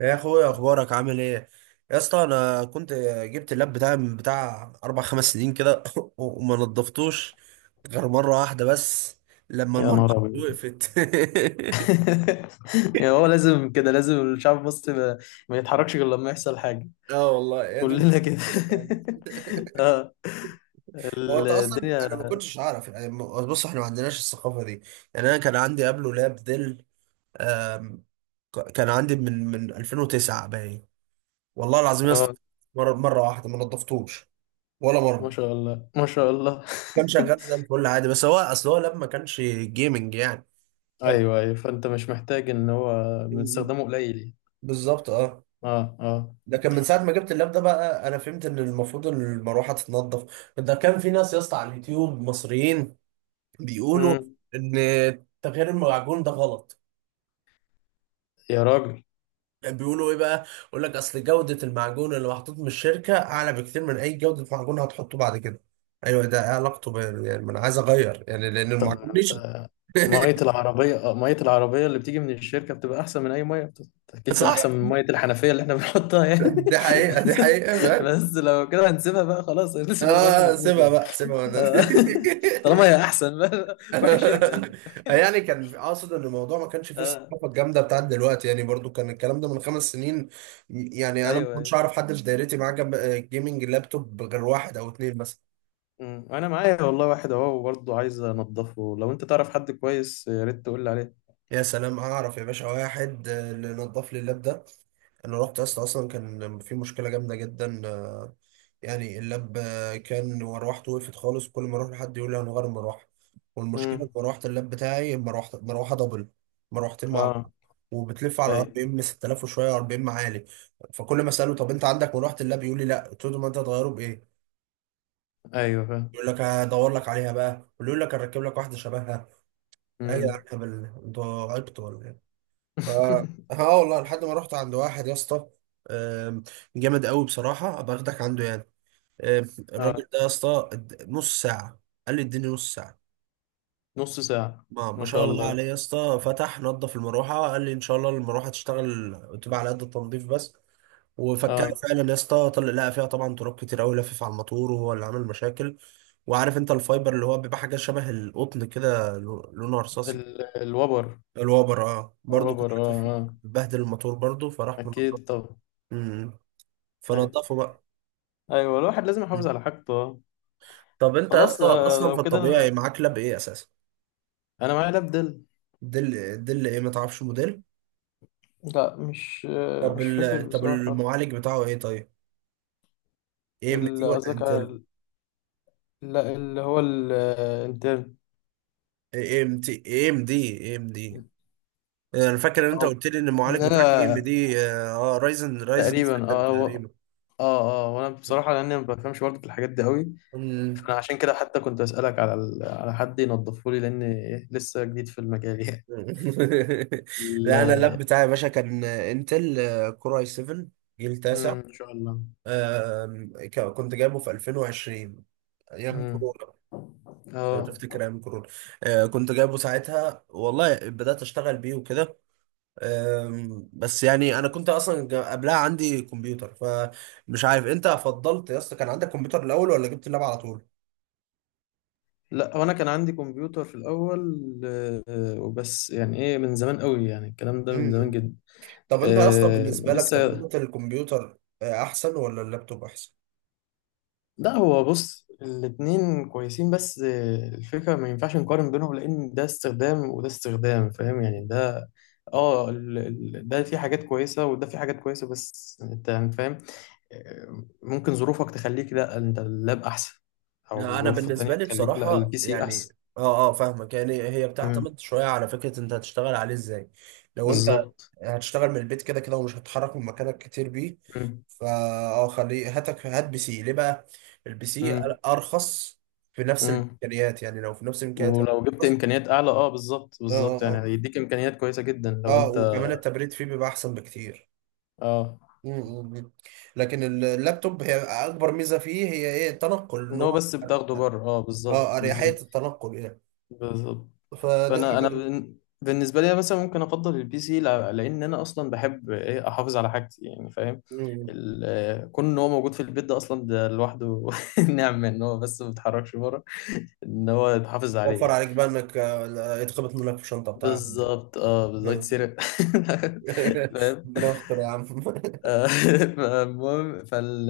يا اخويا اخبارك عامل ايه يا اسطى انا كنت جبت اللاب بتاعي من بتاع اربع خمس سنين كده وما نضفتوش غير مره واحده بس لما يا المره نهار أبيض وقفت. يعني هو لازم كده لازم الشعب المصري ما يتحركش غير لما يحصل حاجة اه والله، يا دي كلنا مشكله كده كده فعلا. اه هو انت اصلا الدنيا انا ما كنتش اعرف، يعني بص احنا ما عندناش الثقافه دي. يعني انا كان عندي قبله لاب ديل. آم، كان عندي من 2009 باين. والله العظيم يا اه اسطى، مره واحده ما نضفتوش، ولا ما مره. شاء الله ما شاء الله كان شغال زي الفل عادي، بس هو اصل هو لاب ما كانش جيمنج يعني. كان ايوه ايوه فانت مش محتاج ان هو بنستخدمه قليل يعني. بالظبط اه. اه اه ده كان من ساعة ما جبت اللاب ده، بقى انا فهمت ان المفروض المروحة تتنضف. ده كان في ناس يا اسطى على اليوتيوب مصريين بيقولوا مم. ان تغيير المعجون ده غلط. يا راجل بيقولوا ايه بقى؟ يقول لك اصل جودة المعجون اللي محطوط من الشركة اعلى بكتير من اي جودة معجون هتحطه بعد كده. ايوه، ده إيه علاقته ب... يعني ما انا عايز اغير يعني لان طب المعجون نشف. مية العربية مية العربية اللي بتيجي من الشركة بتبقى أحسن من أي مية أكيد بقى صح، أحسن من مية الحنفية اللي إحنا بنحطها يعني دي حقيقة، دي حقيقة. بس لو كده هنسيبها بقى خلاص هنسيبها لغاية ما اه نموت سيبها يعني. بقى، سيبها وانا. آه. طالما هي احسن روح الشركه يعني كان اقصد ان الموضوع ما كانش فيه اه الثقافه الجامده بتاعت دلوقتي، يعني برضو كان الكلام ده من خمس سنين. يعني انا ما ايوه كنتش ايوه اعرف حد في دايرتي معاه جنب جيمنج لابتوب غير واحد او اتنين مثلا. أمم. وانا معايا والله واحد اهو برضه عايز انضفه لو انت تعرف حد كويس يا ريت تقول لي عليه يا سلام، اعرف يا باشا واحد، اللي نضف لي اللاب ده. انا رحت اصلا كان في مشكله جامده جدا، يعني اللاب كان مروحته وقفت خالص، كل ما اروح لحد يقول لي هنغير المروحه. والمشكله في امم مروحه اللاب بتاعي مروحه دبل، مروحتين مع اه بعض، وبتلف على ار ايوه بي ام 6000 وشويه، ار بي ام عالي. فكل ما اساله طب انت عندك مروحه اللاب، يقول لي لا. قلت له ما انت هتغيره بايه؟ ايوه فاهم يقول لك هدور لك عليها بقى، ويقول لك هركب لك واحده شبهها. ايه يا جدعان، امم هبل انتوا، عبطوا ولا ايه؟ ف اه والله لحد ما رحت عند واحد يا اسطى، آم، جامد قوي بصراحه، ابقى اخدك عنده يعني. آه، اه الراجل ده يا اسطى، نص ساعة، قال لي اديني نص ساعة. نص ساعه ما ما شاء شاء الله الله عليه يا اسطى، فتح نظف المروحة، قال لي ان شاء الله المروحة تشتغل تبقى على قد التنظيف بس. وفكها اه فعلا يا اسطى، طلع لقى فيها طبعا تراب كتير قوي لفف على الموتور، وهو اللي عمل مشاكل. وعارف انت الفايبر اللي هو بيبقى حاجة شبه القطن كده، لونه رصاصي. الوبر الوبر، اه برضه كان الوبر اه شايف، اه بهدل الموتور برضه، فراح منضفه. اكيد طبعا مم. ايوه فنضفه بقى. ايوه الواحد لازم يحافظ مم. على حاجته آه. طب انت يا خلاص اسطى اصلا في لو كده الطبيعي انا معاك لاب ايه اساسا؟ انا معايا لاب دل دل، دل ايه؟ ما تعرفش موديل؟ لا طب مش فاكر ال... طب بصراحه المعالج بتاعه ايه طيب؟ اي ام تي ولا قصدك انتل؟ على لا اللي هو الانترن اي ام تي، اي ام دي، اي ام دي. انا فاكر ان انت أو قلت لي ان إن المعالج بتاعك اي ام أنا دي، اه رايزن، رايزن تقريبا 7 تقريبا. أه أه وأنا بصراحة لأني ما بفهمش برضه في الحاجات دي قوي مم. فأنا عشان كده حتى كنت أسألك على على حد ينظفه لي لأني لسه جديد في المجال يعني ال... لا انا اللاب بتاعي يا باشا كان انتل، كور اي 7، جيل تاسع. مم، إن شاء الله كنت جايبه في 2020، ايام مم. كورونا، لو اه تفتكر ايام كورونا. كنت جايبه ساعتها والله، بدأت اشتغل بيه وكده. بس يعني انا كنت اصلا قبلها عندي كمبيوتر، فمش عارف انت فضلت يا اسطى كان عندك كمبيوتر الاول ولا جبت اللاب على طول. لا هو انا كان عندي كمبيوتر في الاول وبس يعني ايه من زمان قوي يعني الكلام ده من زمان مم. جدا طب انت يا اسطى آه بالنسبه لك لسه تجربه الكمبيوتر احسن ولا اللابتوب احسن؟ لا هو بص الاتنين كويسين بس الفكرة ما ينفعش نقارن بينهم لأن ده استخدام وده استخدام فاهم يعني ده ده في حاجات كويسة وده في حاجات كويسة بس انت يعني فاهم ممكن ظروفك تخليك لا انت اللاب أحسن أو لا انا ظروف بالنسبه تانية لي تخليك لا بصراحه البي سي يعني، أحسن اه اه فاهمك، يعني هي مم. بتعتمد شويه على فكره انت هتشتغل عليه ازاي. لو انت بالظبط هتشتغل من البيت كده كده ومش هتتحرك من مكانك كتير بيه، مم. فا اه خليه، هاتك، هات بي سي ليه بقى؟ البي سي مم. ارخص، في نفس مم. الامكانيات، يعني لو في نفس الامكانيات ولو جبت ارخص. إمكانيات أعلى بالظبط اه بالظبط يعني اه، هيديك إمكانيات كويسة جدا لو اه اه، انت وكمان التبريد فيه بيبقى احسن بكتير. اه م- م- م. لكن اللابتوب هي اكبر ميزه فيه هي ايه؟ التنقل، ان ان هو هو، بس بتاخده بره اه بالظبط اريحيه بالظبط التنقل يعني. بالظبط فدي فانا حاجه انا دي. بالنسبه لي مثلا ممكن افضل البي سي لان انا اصلا بحب ايه احافظ على حاجتي يعني فاهم م- ال- كون ان هو موجود في البيت ده اصلا ده لوحده نعمه ان هو بس ما بيتحركش بره ان هو يتحافظ عليه وفر يعني عليك بقى انك، آه، لا، يتخبط منك في الشنطه بتاعك. بالظبط اه بالظبط م. يتسرق فاهم ربنا يستر يا عم. المهم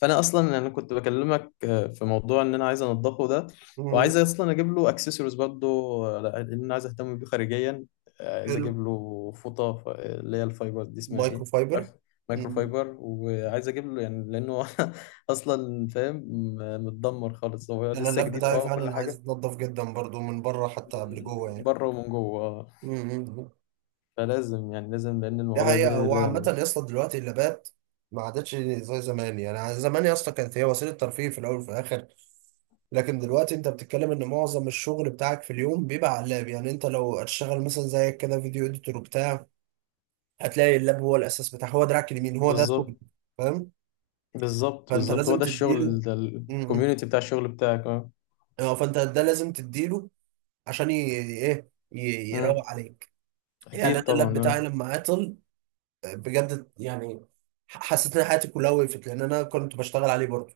فانا اصلا انا كنت بكلمك في موضوع ان انا عايز انضفه ده وعايز م. اصلا اجيب له اكسسوارز برضه لان انا عايز اهتم بيه خارجيا عايز حلو. اجيب له فوطه اللي هي الفايبر دي اسمها مايكرو ايه أخ- فايبر. مايكرو فايبر وعايز اجيب له يعني لانه اصلا فاهم متدمر خالص هو انا لسه اللاب جديد بتاعي اه كل فعلا عايز حاجه يتنضف جدا برضو من بره حتى قبل جوه من يعني. بره ومن جوه امم. فلازم يعني لازم لان دي المواضيع دي حقيقة. وعامة لازم يا اسطى دلوقتي اللابات ما عادتش زي زمان، يعني يعني زمان يا اسطى كانت هي وسيلة ترفيه في الأول وفي الآخر. لكن دلوقتي أنت بتتكلم إن معظم الشغل بتاعك في اليوم بيبقى على اللاب. يعني أنت لو هتشتغل مثلا زيك كده فيديو إديتور وبتاع، هتلاقي اللاب هو الأساس بتاعك، هو دراعك اليمين، هو ده شغلك. بالظبط فاهم. بالظبط فأنت بالظبط هو لازم ده تديله. الشغل ده امم. الكوميونتي بتاع الشغل بتاعك اه اه فأنت ده لازم تديله عشان ي... إيه، امم يروق عليك. يعني اكيد انا اللاب طبعا اه بتاعي لما عطل، بجد يعني، حسيت ان حياتي كلها وقفت، لان انا كنت بشتغل عليه برضه.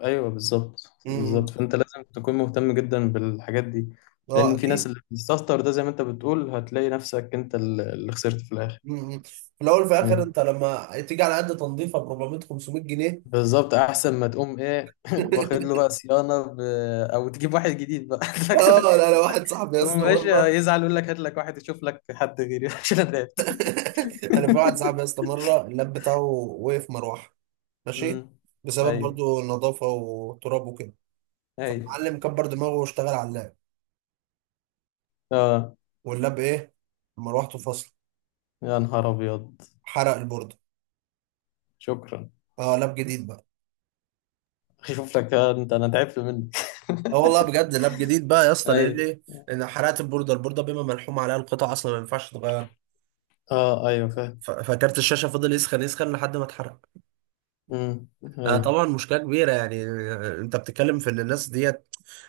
ايوه بالظبط إمم. بالظبط فانت لازم تكون مهتم جدا بالحاجات دي اه لان في ناس اكيد. اللي بتستهتر ده زي ما انت بتقول هتلاقي نفسك انت اللي خسرت في الاخر إمم. في الاول وفي الاخر امم انت لما تيجي على قد تنظيفه ب 400 500 جنيه. بالظبط احسن ما تقوم ايه واخد له بقى صيانه او تجيب واحد جديد بقى اه لكن لا لا، واحد صاحبي يا يقوم اسطى ماشي مره. يزعل يقول لك هات لك واحد يشوف لك حد غيري عشان انا تعبت انا في واحد صاحبي يا اسطى مره اللاب بتاعه وقف مروحه، امم ماشي، بسبب ايوه برضه نظافه وتراب وكده. ايوه فالمعلم كبر دماغه واشتغل على اللاب، اه واللاب ايه، مروحته فصل، يا نهار ابيض حرق البورده. شكرا اه، لاب جديد بقى. شوف لك انت انا تعبت منك اه والله بجد، لاب جديد بقى يا اسطى. لان ايوه ايه؟ لان حرقت البورده، البورده بما ملحوم عليها القطع اصلا ما ينفعش تتغير. اه ايوه فاهم فكارت الشاشه فضل يسخن يسخن لحد ما اتحرق. امم آه ايوه طبعا مشكله كبيره يعني. انت بتتكلم في ان الناس ديت،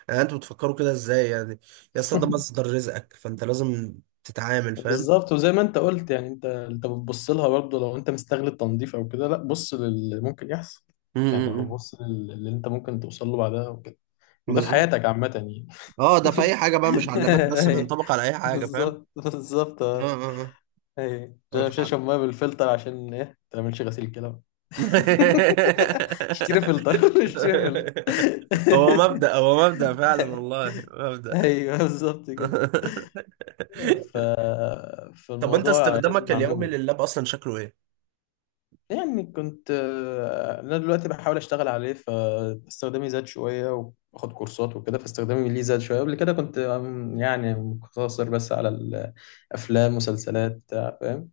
آه انتوا بتفكروا كده ازاي يعني؟ يا اسطى ده مصدر رزقك، فانت لازم تتعامل، فاهم؟ بالظبط وزي ما انت قلت يعني انت انت بتبص لها برضه لو انت مستغل التنظيف او كده لا بص للي ممكن يحصل م- يعني م- لو م. بص اللي انت ممكن توصل له بعدها وكده وده في بالظبط حياتك عامة يعني اه، ده في اي حاجه بقى، مش على اللابات بس، أيوة. بينطبق على اي حاجه، فاهم؟ بالظبط بالظبط اه اه ايوه اه، عشان مش اه. هشرب ميه بالفلتر عشان ايه ما تعملش غسيل كده اشتري فلتر اشتري فلتر هو مبدأ، هو مبدأ فعلا والله، مبدأ. ايوه بالظبط كده ف... طب انت فالموضوع لازم استخدامك اليومي نعممه لللاب اصلا شكله ايه؟ يعني كنت انا دلوقتي بحاول اشتغل عليه فاستخدامي زاد شويه واخد كورسات وكده فاستخدامي ليه زاد شويه قبل كده كنت يعني مقتصر بس على الافلام مسلسلات بتاع فاهم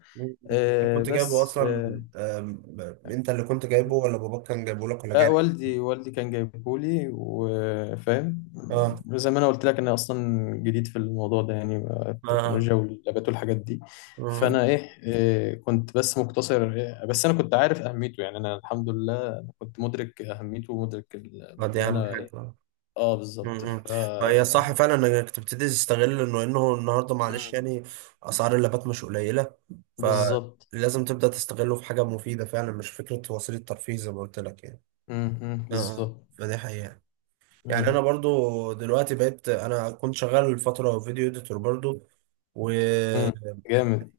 انت كنت جايبه بس اصلا، انت اللي كنت جايبه ولا باباك كان جايبه لك ولا لا جايبه؟ والدي كان جايبهولي وفاهم اه زي ما انا قلت لك انا اصلا جديد في الموضوع ده يعني اه، التكنولوجيا واللابات والحاجات دي اه. فانا ايه كنت بس مقتصر بس انا كنت عارف اهميته يعني انا الحمد لله كنت مدرك اهميته ومدرك ما دي اللي اهم انا ايه حاجة. اه بالظبط امم. ما هي صح فعلا انك تبتدي تستغل انه، النهارده معلش مم. يعني، اسعار اللابات مش قليله، بالظبط فلازم تبدا تستغله في حاجه مفيده فعلا، مش فكره وسيله ترفيه زي ما قلت لك يعني. مم، مم، اه بالظبط فدي حقيقه. يعني انا مم، برضو دلوقتي بقيت، انا كنت شغال فتره فيديو اديتور برضو، مم. واعتقد جامد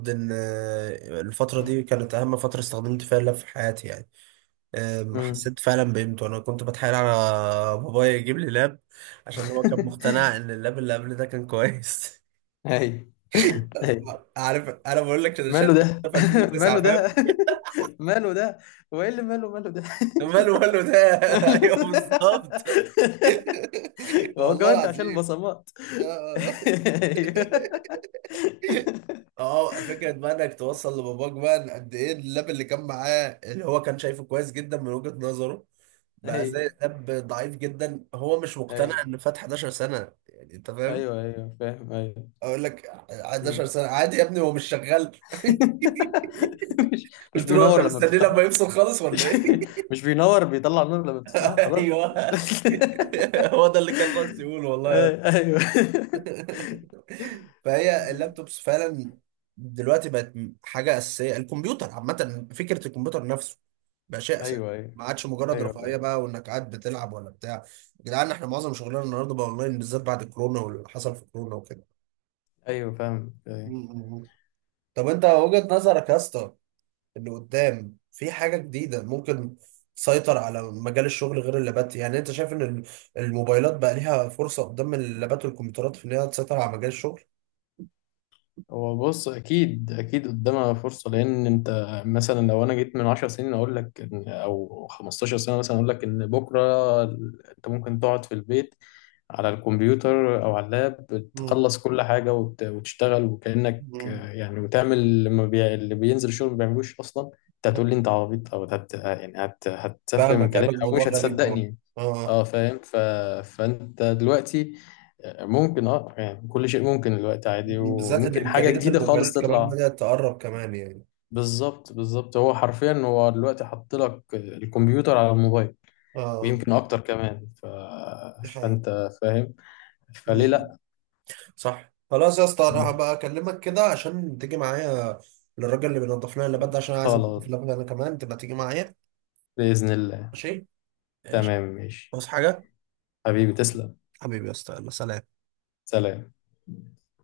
ان الفتره دي كانت اهم فتره استخدمت فيها اللاب في حياتي يعني. مم. حسيت فعلا بقيمته. انا كنت بتحايل على بابايا يجيب لي لاب عشان هو كان مقتنع ان اللاب اللي قبل ده كان كويس. ايوه عارف انا بقول لك انا شايف ماله ده في ماله 2009، ده فاهم؟ ماله ده هو ايه اللي ماله ماله ده ماله ده. ماله ايوه بالظبط. ده؟ هو والله كمان انت عشان العظيم. البصمات اه اه فكره بقى انك توصل لباباك بقى إن قد ايه اللاب اللي كان معاه، اللي هو كان شايفه كويس جدا من وجهه نظره، بقى ايوه زي لاب ضعيف جدا. هو مش ايوه مقتنع ايوه ان فات 11 سنه يعني، انت فاهم؟ ايوه ايوه فاهم ايوه اقول لك 11 مم. سنه عادي يا ابني، هو مش شغال. مش قلت له انت بينور لما مستني بتفتحه لما يفصل خالص ولا مش ايه؟ مش بينور بيطلع نور لما بتفتحه خلاص ايوه، هو ده اللي كان ناقص يقوله والله يا اسطى. ايوه فهي اللابتوبس فعلا دلوقتي بقت حاجه اساسيه. الكمبيوتر عامه، فكره الكمبيوتر نفسه بقى شيء اساسي، ايوه ايوه ما عادش مجرد رفاهيه ايوه بقى وانك قاعد بتلعب ولا بتاع. يا جدعان احنا معظم شغلنا النهارده بقى اونلاين، بالذات بعد كورونا واللي حصل في كورونا وكده. ايوه فاهم م- أيوة. م- م. طب انت وجهه نظرك يا اسطى اللي قدام في حاجة جديدة ممكن تسيطر على مجال الشغل غير اللابات؟ يعني انت شايف ان الموبايلات بقى ليها فرصة قدام اللابات والكمبيوترات في ان هي تسيطر على مجال الشغل؟ هو بص اكيد اكيد قدامها فرصه لان انت مثلا لو انا جيت من 10 سنين اقول لك او 15 سنه مثلا اقول لك ان بكره انت ممكن تقعد في البيت على الكمبيوتر او على اللاب مم. تخلص كل حاجه وتشتغل وكانك مم. يعني وتعمل اللي ما بي... اللي بينزل شغل ما بيعملوش اصلا انت هتقول مم. لي انت عبيط او يعني هتسفه من فاهمك، كلامي هيبقى او الموضوع مش غريب طبعا. هتصدقني اه اه فاهم فانت دلوقتي ممكن اه يعني كل شيء ممكن دلوقتي عادي بالذات ان وممكن حاجة امكانيات جديدة خالص الموبايلات كمان تطلع بدأت تقرب كمان يعني. بالظبط بالظبط هو حرفيا هو دلوقتي حط لك الكمبيوتر على الموبايل اه ويمكن اكتر كمان دي حقيقة. فانت فاهم فليه مم. لا صح، خلاص يا اسطى انا هبقى اكلمك كده عشان تيجي معايا للراجل اللي بينضف لنا اللابات ده، عشان عايز انضف خلاص اللابات انا كمان، تبقى تيجي معايا. بإذن الله ماشي ماشي. تمام ماشي بص حاجة، حبيبي تسلم حبيبي يا اسطى يلا سلام. سلام